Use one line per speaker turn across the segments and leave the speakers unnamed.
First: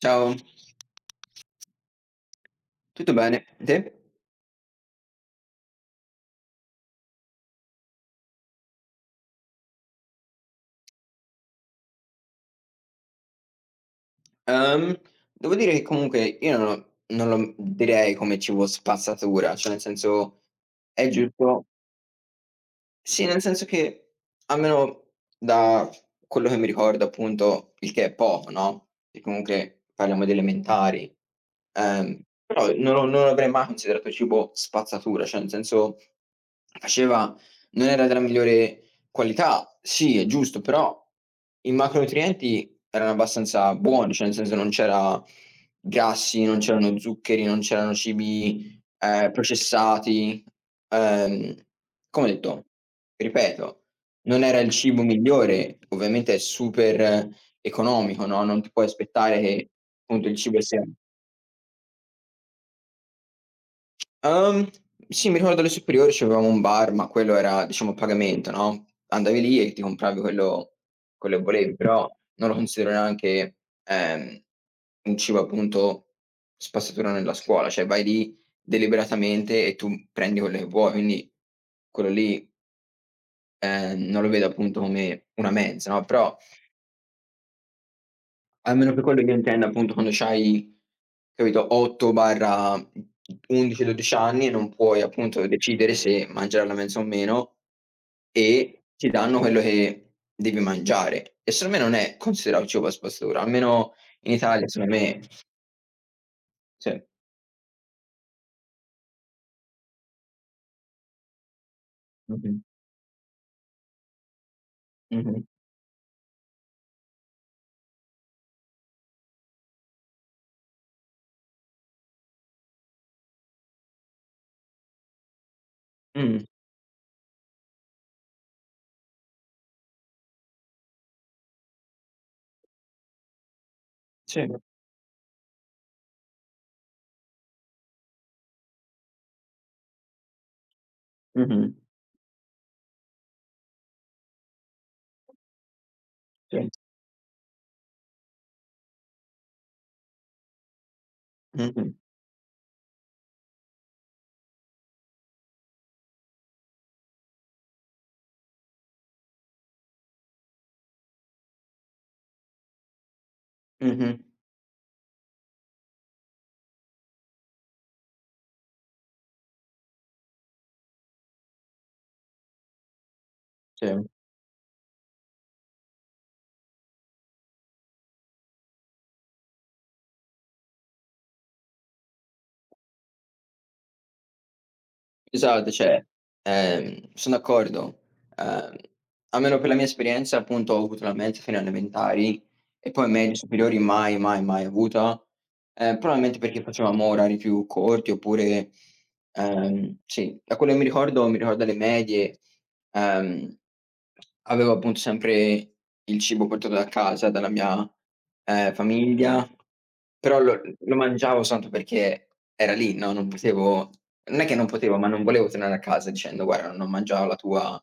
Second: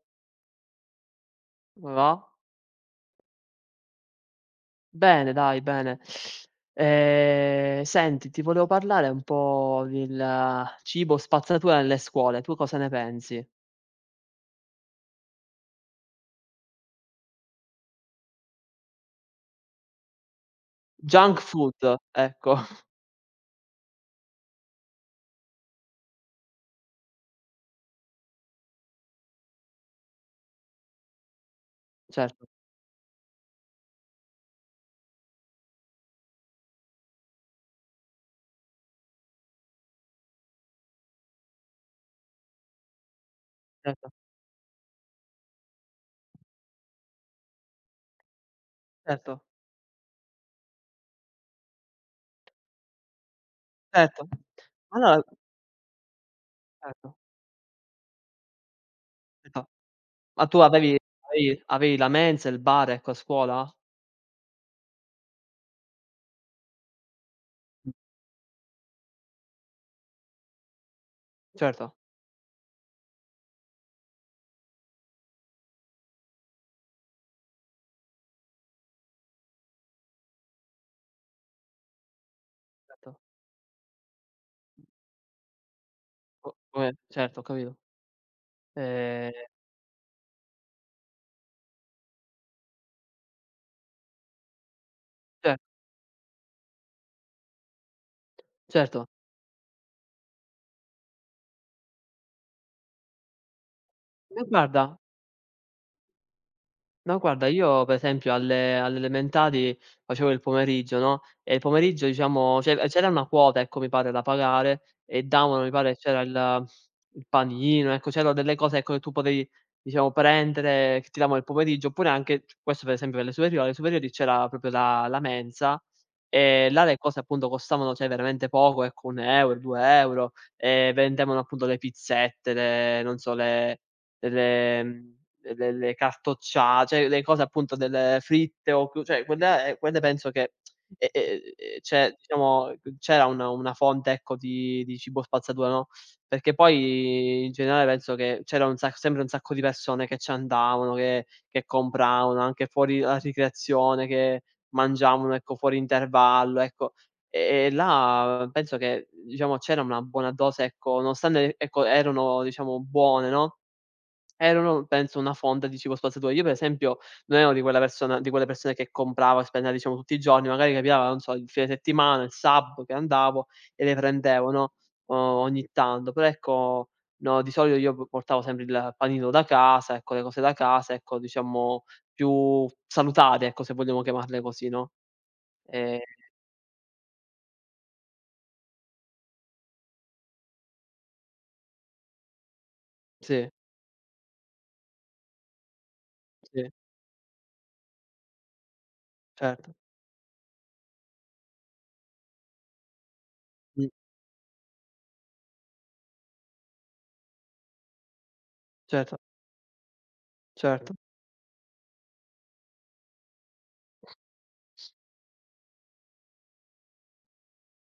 Ciao,
Come va?
tutto bene? Te?
Bene dai, bene. Senti, ti volevo parlare un po' del cibo spazzatura nelle scuole, tu cosa ne pensi?
Ehm, devo dire che comunque io non lo direi come cibo spazzatura, cioè nel senso è
Junk
giusto.
food, ecco.
Sì, nel senso che, almeno da quello che mi ricordo appunto, il che è poco, no, e comunque parliamo di elementari, ehm,
Certo,
però non avrei mai considerato cibo spazzatura, cioè nel senso faceva non era della migliore qualità, sì è giusto, però i macronutrienti erano abbastanza
certo,
buoni, cioè nel senso non c'era grassi, non c'erano zuccheri, non c'erano cibi
certo,
processati. Ehm, come ho detto, ripeto,
certo.
non era il cibo
Allora
migliore, ovviamente è
certo,
super economico, no, non ti puoi aspettare
certo.
che appunto il
Ma tu
cibo sia.
avevi avevi la mensa, il bar, ecco, a scuola?
Uhm, sì, mi ricordo alle superiori c'avevamo un bar, ma quello era
Mh.
diciamo a pagamento, no, andavi lì e ti compravi quello che volevi,
Certo,
però non lo considero neanche, ehm, un cibo appunto spazzatura nella scuola, cioè vai lì deliberatamente e tu prendi quello che vuoi, quindi quello lì,
certo.
non lo vedo appunto come una mensa, no, però.
Co come certo, ho capito.
Almeno per quello che
Ehm,
io intendo, appunto, quando c'hai, capito, 8/11, 12 anni e non puoi, appunto,
cer
decidere se mangiare la mensa o meno, e
certo.
ti danno quello che devi mangiare. E secondo me non è considerato cibo a spazzatura, almeno in
Ma
Italia secondo
guarda
me sì.
No, guarda, io per esempio alle elementari facevo il pomeriggio, no, e il pomeriggio
Mh-mh.
diciamo c'era una quota, ecco, mi pare da pagare e
Mh-mh.
davano, mi pare c'era il panino, ecco, c'erano delle cose, ecco, che tu potevi diciamo prendere, che ti davano il pomeriggio, oppure anche questo per esempio per le superiori, alle superiori c'era proprio la mensa,
Mh.
e là le cose appunto costavano, cioè, veramente poco, ecco, 1 euro, 2 euro, e vendevano appunto le pizzette, le non so,
Sì.
le mhmm, le cartoccia cioè le cose appunto del fritte o cru cioè quella è quelle penso che
Mh-mh.
c'è diciamo c'era una fonte ecco di cibo spazzatura, no, perché
Sì.
poi in generale penso che c'era un sac sempre un sacco di persone che ci andavano, che
Mh-mh.
compravano anche fuori alla ricreazione, che mangiavano ecco fuori intervallo, ecco. E là penso che diciamo c'era una buona dose ecco, nonostante ecco erano diciamo buone, no,
Mh-mh.
erano penso una fonda di cibo spazzatura. Io per esempio non ero di quella persona di quelle persone che comprava e spendeva diciamo tutti i giorni, magari capitava, non so, il fine settimana, il sabato che andavo e
Sì.
le prendevo, no, o ogni tanto. Però ecco, no, di solito io p portavo sempre il panino da casa, ecco, le cose da casa, ecco, diciamo più salutari, ecco, se vogliamo chiamarle così, no.
Esatto,
Ehm
cioè, sono d'accordo. Ehm, almeno per la mia esperienza, appunto, ho avuto la mensa fino alle elementari e poi medie,
sì,
superiori mai, mai, mai avuta, probabilmente perché
sì,
facevamo orari più corti oppure
certo.
sì, da quello che mi ricordo alle medie. Ehm,
Mh,
avevo appunto sempre il cibo portato da casa, dalla mia,
certo,
famiglia, però lo
certo,
lo mangiavo soltanto perché era lì, no, non è che non potevo, ma non volevo tornare a casa dicendo: "Guarda, non mangiavo la tua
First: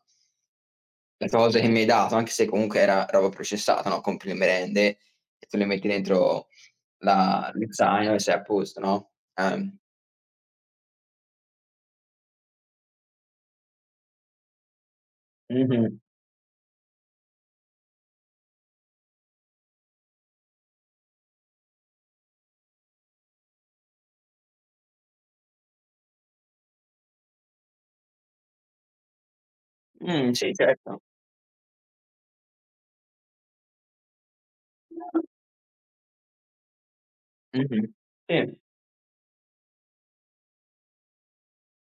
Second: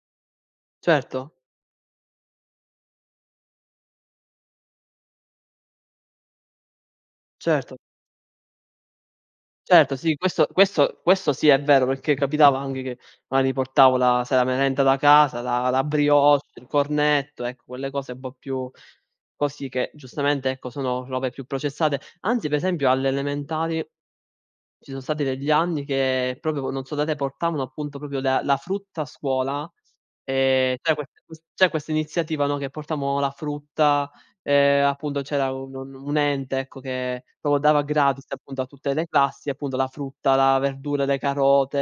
certo,
la tua cosa che mi hai dato", anche se comunque era roba processata, no, compri le merende e te le metti dentro la lo
certo.
zaino e sei a posto, no?
Certo, sì, questo sì è vero, perché capitava anche che magari portavo la sai la merenda da casa, la
Mh-mh.
brioche, il cornetto, ecco quelle cose un po' più così che giustamente, ecco, sono robe più processate. Anzi, per esempio alle elementari ci sono stati degli anni che proprio, non so da te, portavano appunto proprio la frutta a scuola,
Sì
c'era
certo.
questa ques c'è questa iniziativa, no, che portavano la frutta, appunto c'era un ente, ecco, che proprio dava
Mh-mh.
gratis
Sì,
appunto a tutte le classi, appunto la frutta, la verdura, le carote,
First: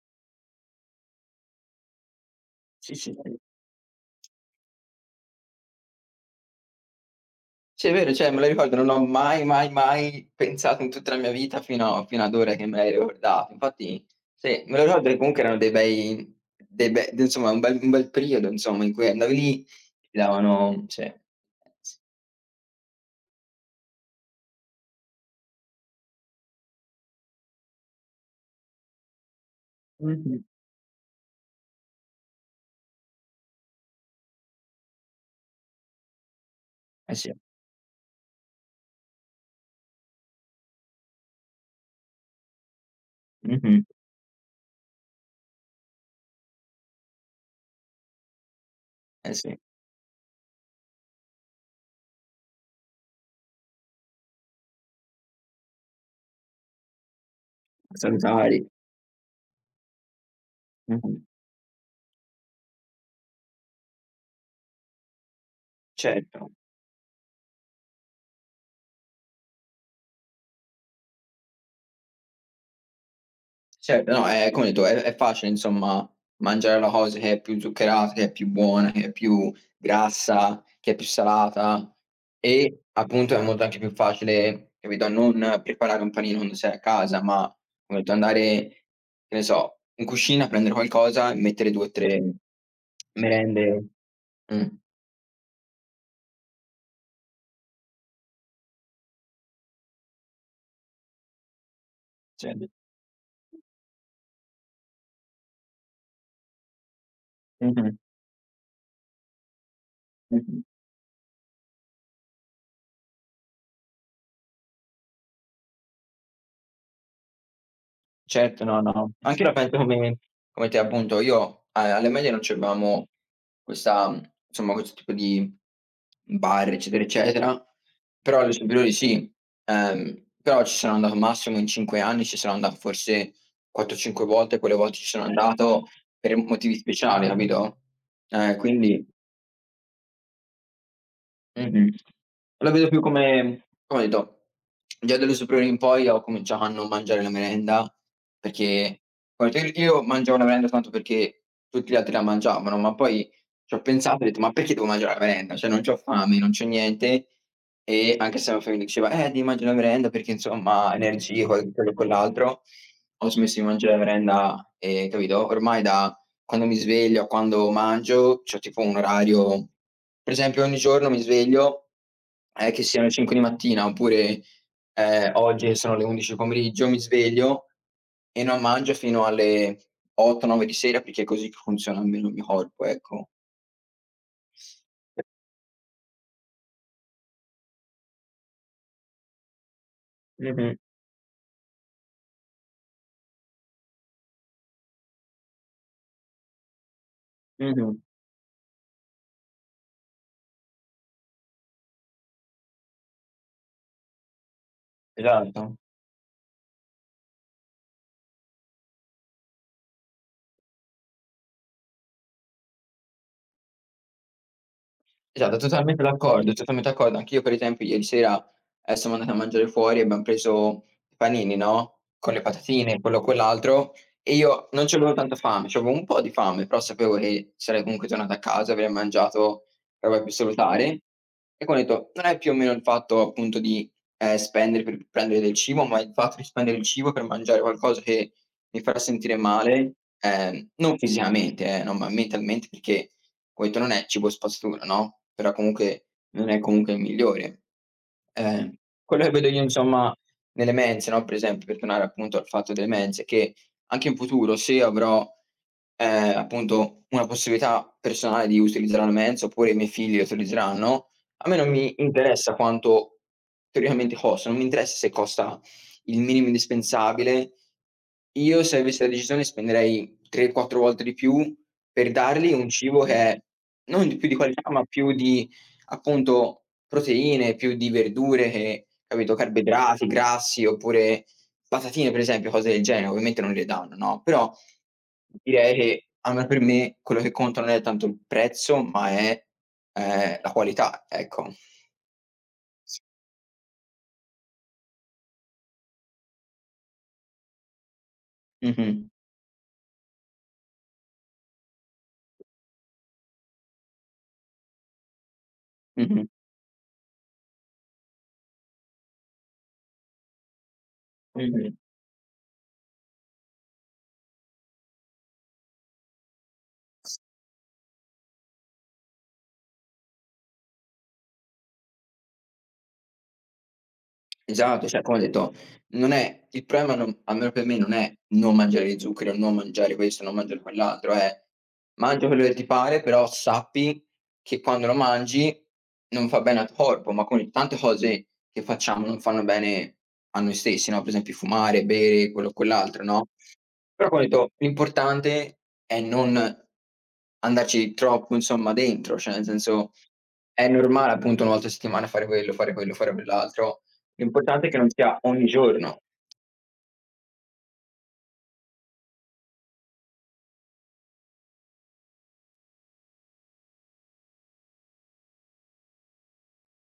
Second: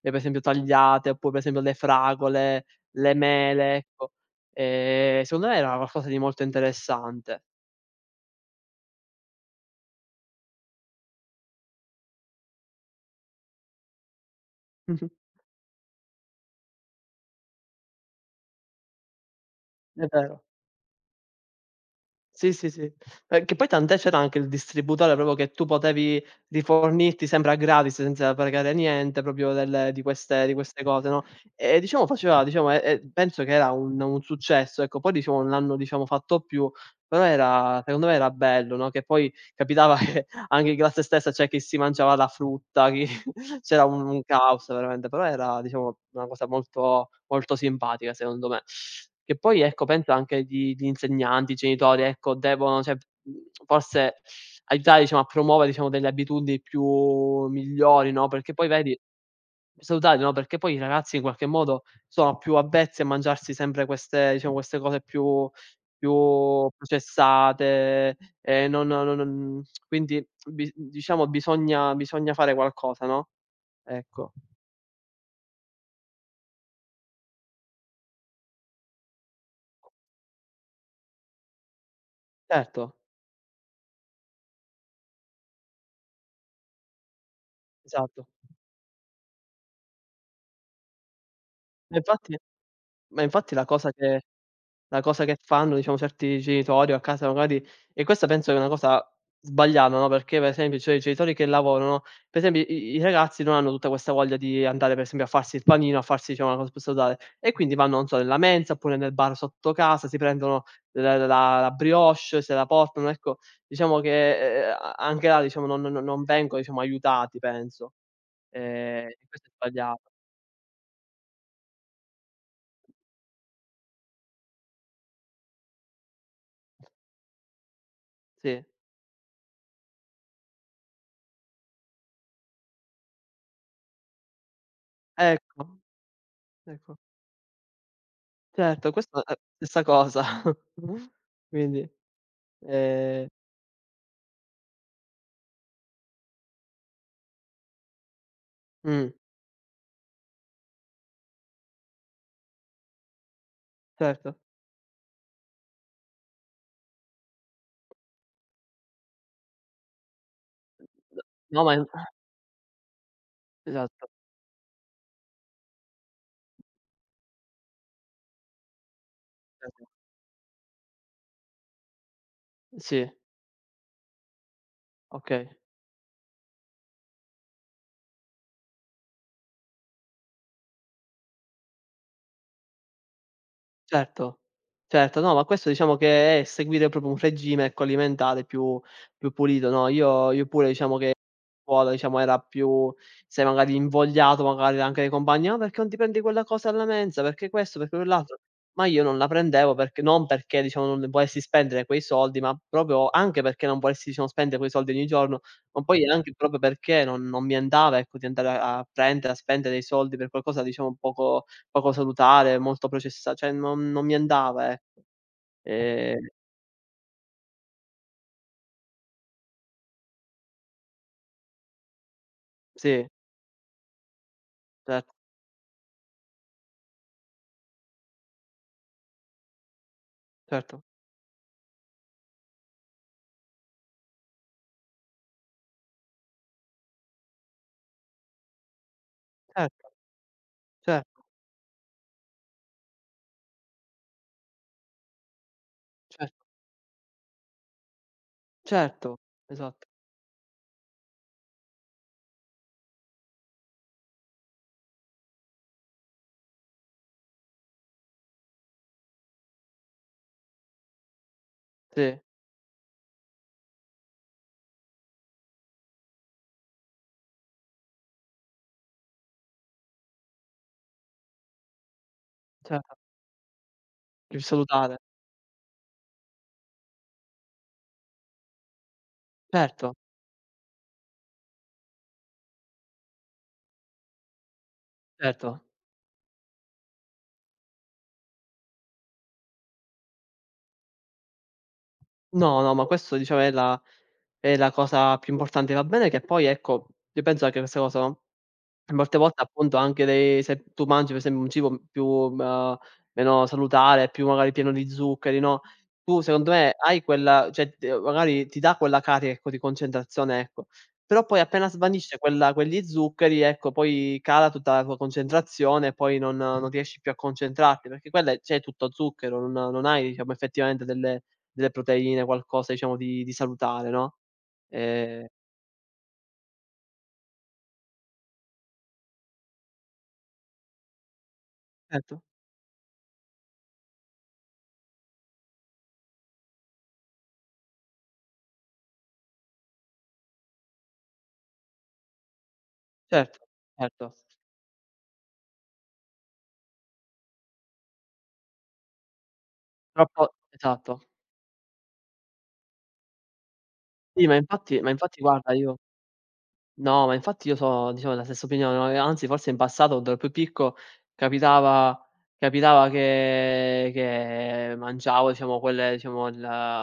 per esempio tagliate, oppure per esempio le fragole,
sì, sì,
le
sì.
mele, ecco. Secondo me era qualcosa di molto interessante.
Sì, è vero, cioè me lo ricordo, non ho mai, mai, mai pensato in tutta la mia vita fino ad ora che me l'hai ricordato. Infatti sì, me lo ricordo
Mh-mh.
che comunque erano dei bei dei be d insomma un bel periodo insomma in cui andavi lì,
È
ti
vero.
davano sì.
Sì, sì, sì. Che poi tant'è c'era anche il distributore proprio che tu potevi rifornirti sembra gratis, senza pagare niente, proprio del di queste cose, no, e diciamo faceva diciamo e penso che era un successo, ecco. Poi diciamo non l'hanno diciamo fatto più,
Eh
però
sì. Mh-mh. Eh sì.
era secondo me era bello, no, che poi capitava che anche in classe stessa c'è chi si mangiava la frutta, chi c'era
Mh-mh.
un caos veramente, però era diciamo una cosa molto molto simpatica secondo me.
Eh
Che
sì,
poi ecco penso anche gli insegnanti, i genitori, ecco devono cioè, forse aiutare diciamo a promuovere diciamo delle abitudini più migliori, no, perché
salutari.
poi vedi salutari, no, perché poi i ragazzi
Mh-mh.
in qualche modo sono più avvezzi a mangiarsi sempre queste diciamo queste cose più
Certo.
più processate, non non non quindi bi diciamo bisogna fare qualcosa, no?
Certo, no,
Ecco,
è come ho detto, è facile insomma mangiare la cosa che è più zuccherata, che è più buona, che è più grassa, che è più salata e
certo,
appunto è molto anche più facile, capito, non preparare un panino quando sei a casa, ma come ho detto
esatto.
andare, che ne so, in cucina, prendere qualcosa e mettere 2 o
Ma
3
infatti ma infatti la
merende.
cosa che
Mh,
la cosa che fanno, diciamo, certi genitori o a casa magari e questa penso che è una cosa sbagliata, no, perché per esempio, cioè, i genitori che lavorano, per esempio
sì.
i ragazzi non hanno tutta questa voglia di andare, per esempio, a farsi il panino, a farsi, diciamo, una cosa più salutare e quindi
Mh-mh,
vanno, non so, nella mensa oppure nel bar sotto casa, si
mh-mh.
prendono l la la brioche, se la portano, ecco. Diciamo che, a anche là, diciamo, non vengono, diciamo, aiutati penso.
Certo, no, no,
E
anche io
questo è
la penso
sbagliato.
come te appunto. Io a alle medie non c'avevamo questa mhmm, insomma questo tipo di bar, eccetera, eccetera, però alle
Sì,
superiori sì. Però ci sono andato massimo in 5 anni, ci sono andato forse 4, 5 volte, quelle volte ci sono
ecco,
andato per motivi
ecco.
speciali, capito?
Certo,
Quindi.
questo è stessa cosa. Quindi,
Mh-mh. La vedo più
ehm
come, come ho detto, già dalle superiori in poi ho cominciato a non mangiare la merenda, perché
mh,
guarda io mangiavo la merenda tanto perché tutti gli altri la mangiavano, ma poi ci ho pensato e ho
certo.
detto: "Ma perché devo mangiare la merenda? Cioè non c'ho fame, non c'ho niente." E anche se la mia famiglia diceva: devi mangiare la merenda perché insomma energie,
No,
que
ma in
quello e quell'altro." Ho smesso di mangiare la
esatto,
merenda e capito, ormai da quando mi sveglio, quando mangio, c'ho tipo un orario
esatto.
per esempio ogni giorno mi sveglio, che siano
Sì,
le 5 di mattina oppure,
okay,
oggi che sono le 11 del pomeriggio, mi sveglio e non mangio fino alle 8, 9 di sera perché è così che funziona almeno il mio corpo, ecco.
certo, certo. No, ma questo diciamo che è seguire proprio un regime, ecco, alimentare più pulito, no, io pure
Mh-mh,
diciamo che scuola diciamo era più sei magari invogliato magari anche dai compagni: "Ah, perché non ti prendi quella cosa alla mensa? Perché questo? Perché
mh-mh,
quell'altro?" Ma io non la prendevo perché diciamo non volessi spendere quei soldi, ma proprio anche perché non volessi diciamo spendere quei soldi ogni giorno,
esatto.
ma poi anche proprio perché non mi andava ecco di andare a prendere, a spendere dei soldi per qualcosa diciamo poco salutare, molto processa cioè non mi andava ecco.
Esatto, totalmente
Ehm,
d'accordo, totalmente d'accordo. Anch'io per esempio ieri sera, siamo andati a mangiare fuori e abbiam preso i panini, no, con le patatine,
sì,
quello quell'altro, e io non c'avevo
certo,
tanta fame, c'avevo un po' di fame, però sapevo che sarei comunque tornato a casa, avrei mangiato roba più
certo,
salutare. E quindi ho detto: "Non è più o meno il fatto appunto di, spendere per prendere del cibo, ma il fatto di spendere il cibo per mangiare qualcosa che mi farà sentire
certo,
male, non
certo,
fisicamente no, ma mentalmente perché ho detto: "Non è cibo spazzatura", no, però comunque
cer
non è comunque il migliore. Ehm,
certo,
quello che vedo io
esatto,
insomma nelle mense, no, per esempio, per tornare appunto al fatto delle mense, che anche in futuro se avrò, appunto una possibilità personale di utilizzare una mensa oppure i miei figli la utilizzeranno, a me non mi
sì,
interessa quanto teoricamente costa, non mi interessa se costa il minimo indispensabile. Io se avessi la decisione spenderei 3, 4 volte di più per dargli un
cer
cibo che è non di più di
Per
qualità, ma
salutare.
più di appunto proteine, più di verdure che capito,
Certo,
carboidrati, grassi oppure patatine per esempio, cose del genere. Ovviamente non le danno, no, però
certo.
direi che almeno per me quello che conta non è tanto il prezzo, ma è, la qualità, ecco.
No, no, ma
Sì.
questo diciamo è la cosa più importante. Va bene che poi ecco, io penso che questa cosa
Mh-mh,
molte volte appunto anche le se tu mangi per esempio un cibo più, meno salutare, più magari pieno di zuccheri, no, tu
mh-mh,
secondo me hai quella cioè t magari ti dà quella carica ecco di concentrazione, ecco. Però poi appena
mh-mh.
svanisce quella quegli zuccheri, ecco poi cala tutta la tua concentrazione e poi non riesci più a concentrarti, perché quella è c'è tutto zucchero, non hai diciamo effettivamente delle proteine, qualcosa diciamo di salutare, no.
Esatto, cioè come ho
Ehm,
detto, non è il problema non, almeno per me, non è non mangiare gli zuccheri o non mangiare questo, non mangiare quell'altro, è
certo,
mangia quello che ti pare, però sappi che quando lo mangi non fa bene al tuo corpo, ma come tante cose che facciamo non fanno bene a noi stessi, no, per esempio fumare, bere, quello o quell'altro, no?
certo,
Però
certo.
come ho detto, l'importante è non andarci troppo insomma dentro, cioè nel senso,
Troppo
è
esatto.
normale appunto 1 volta a settimana fare quello, fare quello, fare quell'altro.
Sì, ma
L'importante è che
infatti
non
ma
sia
infatti
ogni
guarda io
giorno.
No, ma infatti io so diciamo della stessa opinione, no, e anzi forse in passato quando ero più picco capitava capitava che mangiavo diciamo quelle diciamo il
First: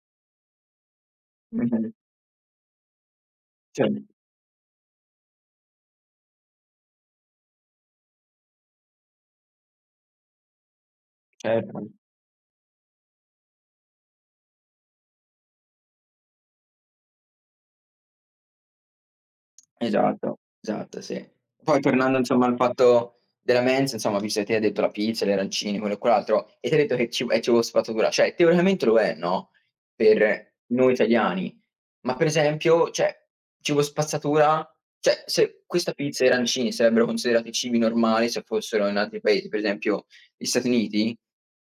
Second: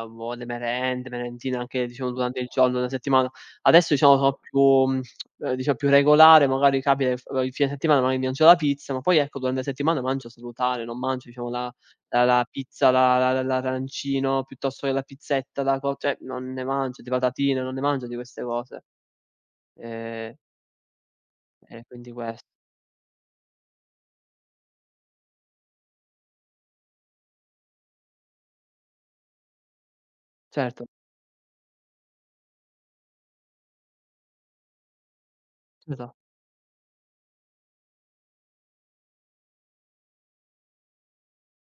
boh, le merende, merendine anche
Mh-mh.
diciamo durante il giorno, la settimana.
Sì,
Adesso diciamo sono diciamo più regolare, magari capita che f il fine settimana magari mangio la pizza, ma poi ecco durante la settimana mangio salutare, non mangio diciamo la
certo.
la la pizza, la l'arancino, piuttosto che la pizzetta, la co cioè non ne mangio, di patatine, non ne mangio di queste cose. Ehm
Esatto, esatto, sì. Poi
quindi
tornando
quest
insomma al fatto della mensa, insomma, visto che te hai detto la pizza, gli arancini, quello e quell'altro, e ti hai detto che ci è cibo spazzatura, cioè teoricamente lo è, no, per
certo,
noi italiani, ma per esempio, cioè, cibo spazzatura cioè, se questa
esa
pizza e arancini sarebbero considerati cibi normali se fossero in altri paesi, per esempio gli Stati Uniti,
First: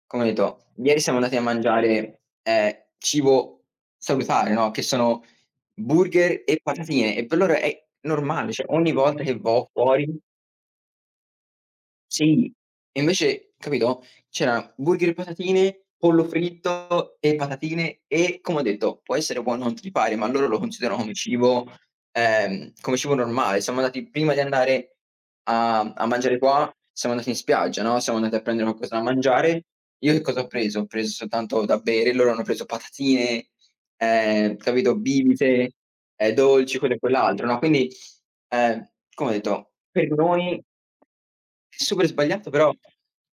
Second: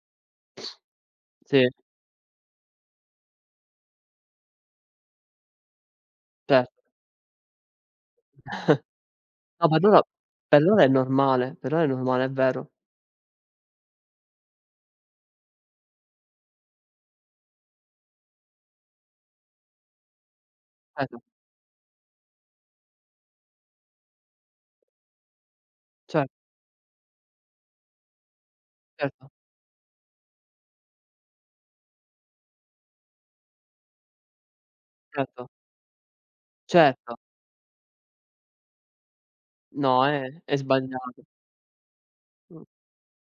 come ho detto, ieri siamo andati a
sì,
mangiare, cibo salutare, no, che sono Burger e
certo.
patatine e per loro è normale, cioè ogni volta che
No,
vo
per loro
fuori
per loro è normale, per loro è normale, è
sì.
vero.
E invece, capito, c'era burger e patatine, pollo fritto e patatine e, come ho detto, può essere buono a tutti i pari, ma loro lo considerano
Certo,
come cibo normale. Siamo andati prima di andare a
cer
mangiare qua, siamo andati in spiaggia, no, siamo andati a prendere qualcosa da
certo,
mangiare. Io che cosa ho preso? Ho preso soltanto da bere, loro hanno preso patatine, capito,
certo,
bibite, dolci, quello e
certo.
quell'altro, no, quindi. Ehm, come ho detto
No,
per
è
noi
sbagliato.
super sbagliato
Mh,
però,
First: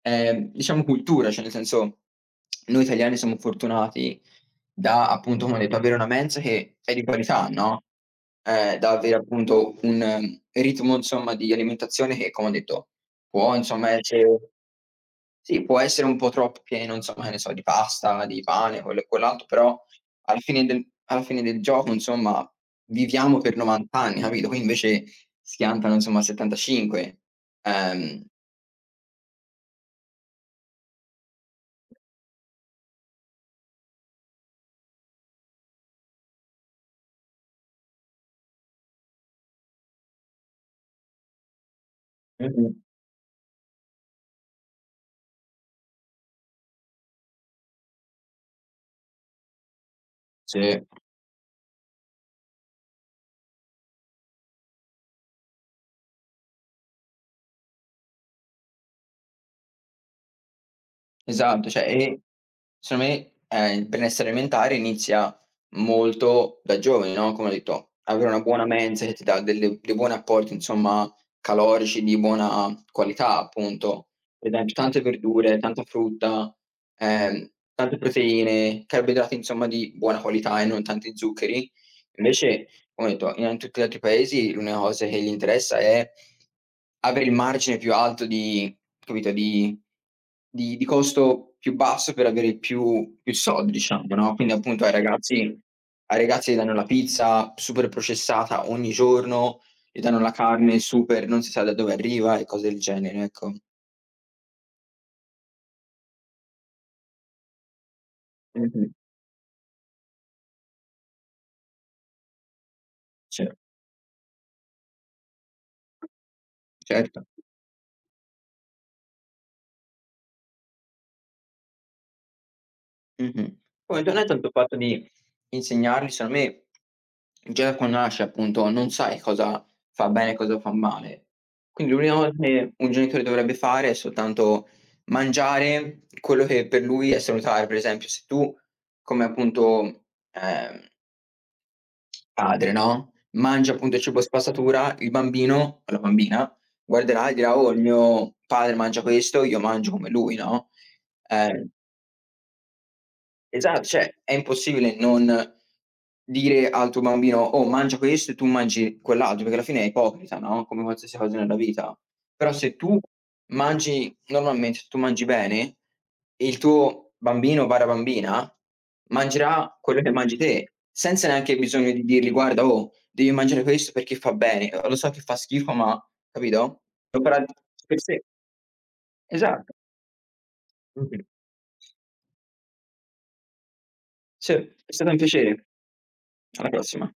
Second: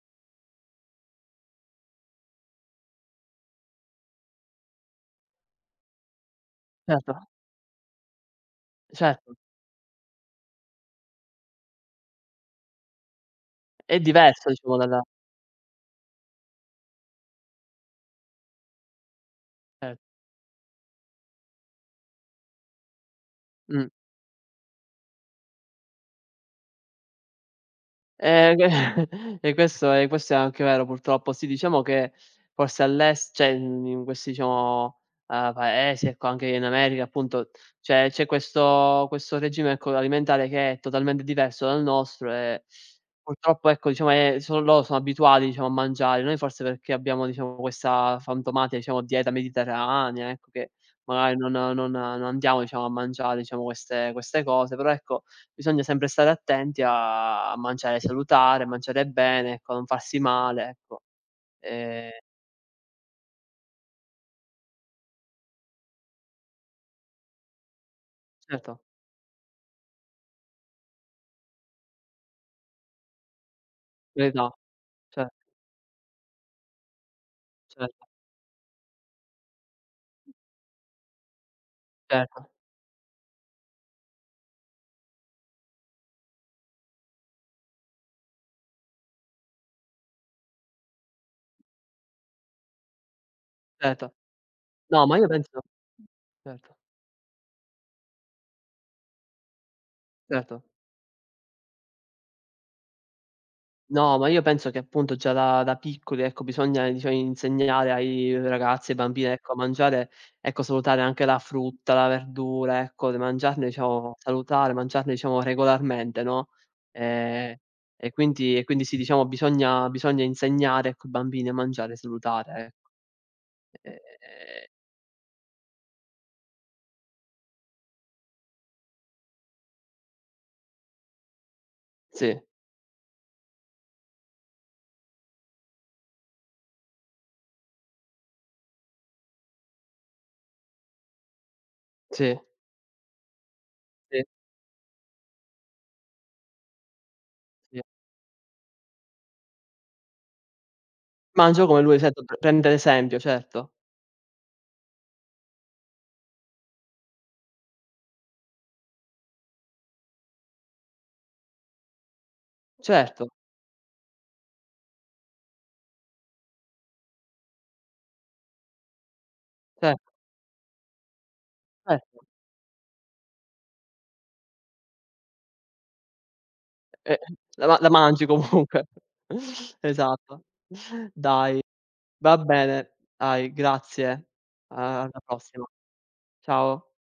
diciamo cultura, cioè nel senso noi italiani siamo fortunati da appunto, come ho detto, avere una mensa che è di
certo,
qualità, no, da avere
certo.
appunto un ritmo insomma di alimentazione che, come ho detto, può insomma
È diverso
essere
diciamo dalla
sì, può essere un po' troppo pieno insomma, che ne so, di pasta, di pane, quello e quell'altro, però
cer
alla fine del gioco, insomma, viviamo per
mh.
90 anni, capito? Qui invece schiantano, insomma, 75. Ehm
Ehm, e questo è anche vero purtroppo. Sì, diciamo che forse all'es cioè in questi diciamo, paesi, ecco, anche in America appunto, c'è questo regime, ecco, alimentare che è totalmente diverso dal nostro e
Mh-mh.
purtroppo, ecco, diciamo è sono loro sono abituati, diciamo, a mangiare. Noi forse perché abbiamo, diciamo, questa fantomatica, diciamo, dieta mediterranea, ecco, che
Sì.
magari non andiamo, diciamo, a mangiare, diciamo, queste cose, però ecco bisogna sempre stare attenti a mangiare salutare, mangiare bene, ecco, non farsi male, ecco.
Esatto, cioè
Ehm,
e secondo me, il benessere alimentare inizia molto da giovani, no, come ho detto, avere una buona
certo,
mensa che ti dà delle dei buoni apporti, insomma, calorici di buona qualità appunto.
verità,
Per esempio tante
cer
verdure, tanta frutta, tante
certo,
proteine, carboidrati insomma di buona qualità e non tanti zuccheri.
certo,
Invece come ho detto, in tutti gli altri paesi l'unica cosa che gli interessa è avere il margine più alto di, capito, di costo più basso per avere più soldi
certo.
diciamo, no, quindi appunto ai
No, ma io penso
ragazzi ai ragazzi gli danno
certo,
la pizza super processata ogni giorno, gli danno la
certo.
carne super non si sa da dove arriva e cose del genere, ecco.
No, ma io penso che appunto già da piccoli, ecco, bisogna diciamo insegnare ai ragazzi,
Mh-mh.
e ai bambini, ecco, a mangiare, ecco, salutare anche la frutta, la verdura, ecco, di
Ce
mangiarne diciamo salutare, mangiarne diciamo regolarmente, no,
certo.
ehm, e quindi sì, diciamo bisogna insegnare, ecco, i bambini a mangiare salutare, ecco.
Mh-mh. Poi internet ha il suo
Ehm,
fatto di insegnargli, secondo me, già da quando nasci appunto, non sai cosa fa bene e cosa fa male. Quindi l'unica cosa
sì,
che un genitore dovrebbe fare è soltanto mangiare quello che per lui è salutare. Per esempio, se tu come appunto, ehm,
sì,
padre, no, mangi appunto cibo
sì,
spazzatura, il bambino o la bambina guarderà e dirà: "Oh,
sì.
il mio padre mangia questo, io mangio come lui", no?
Mangio
Ehm
come lui, certo, prendere esempio, certo.
Esatto, cioè è impossibile non dire al tuo bambino: "Oh, mangia questo e tu mangi quell'altro", perché alla fine è ipocrita, no, come qualsiasi cosa nella vita. Però se tu
Certo,
mangi normalmente, se tu mangi bene, il tuo bambino/bambina mangerà quello che
certo,
mangi te, senza neanche bisogno
cer
di dirgli: "Guarda, oh, devi mangiare questo perché fa bene". Lo so che fa schifo, ma capito?
Eh,
Lo farà
la ma la
per sé.
mangi comunque.
Esatto.
Esatto.
Mh-mh.
Dai, va bene. Dai, grazie.
Sì, è stato un
Alla prossima.
piacere. Alla
Ciao.
prossima.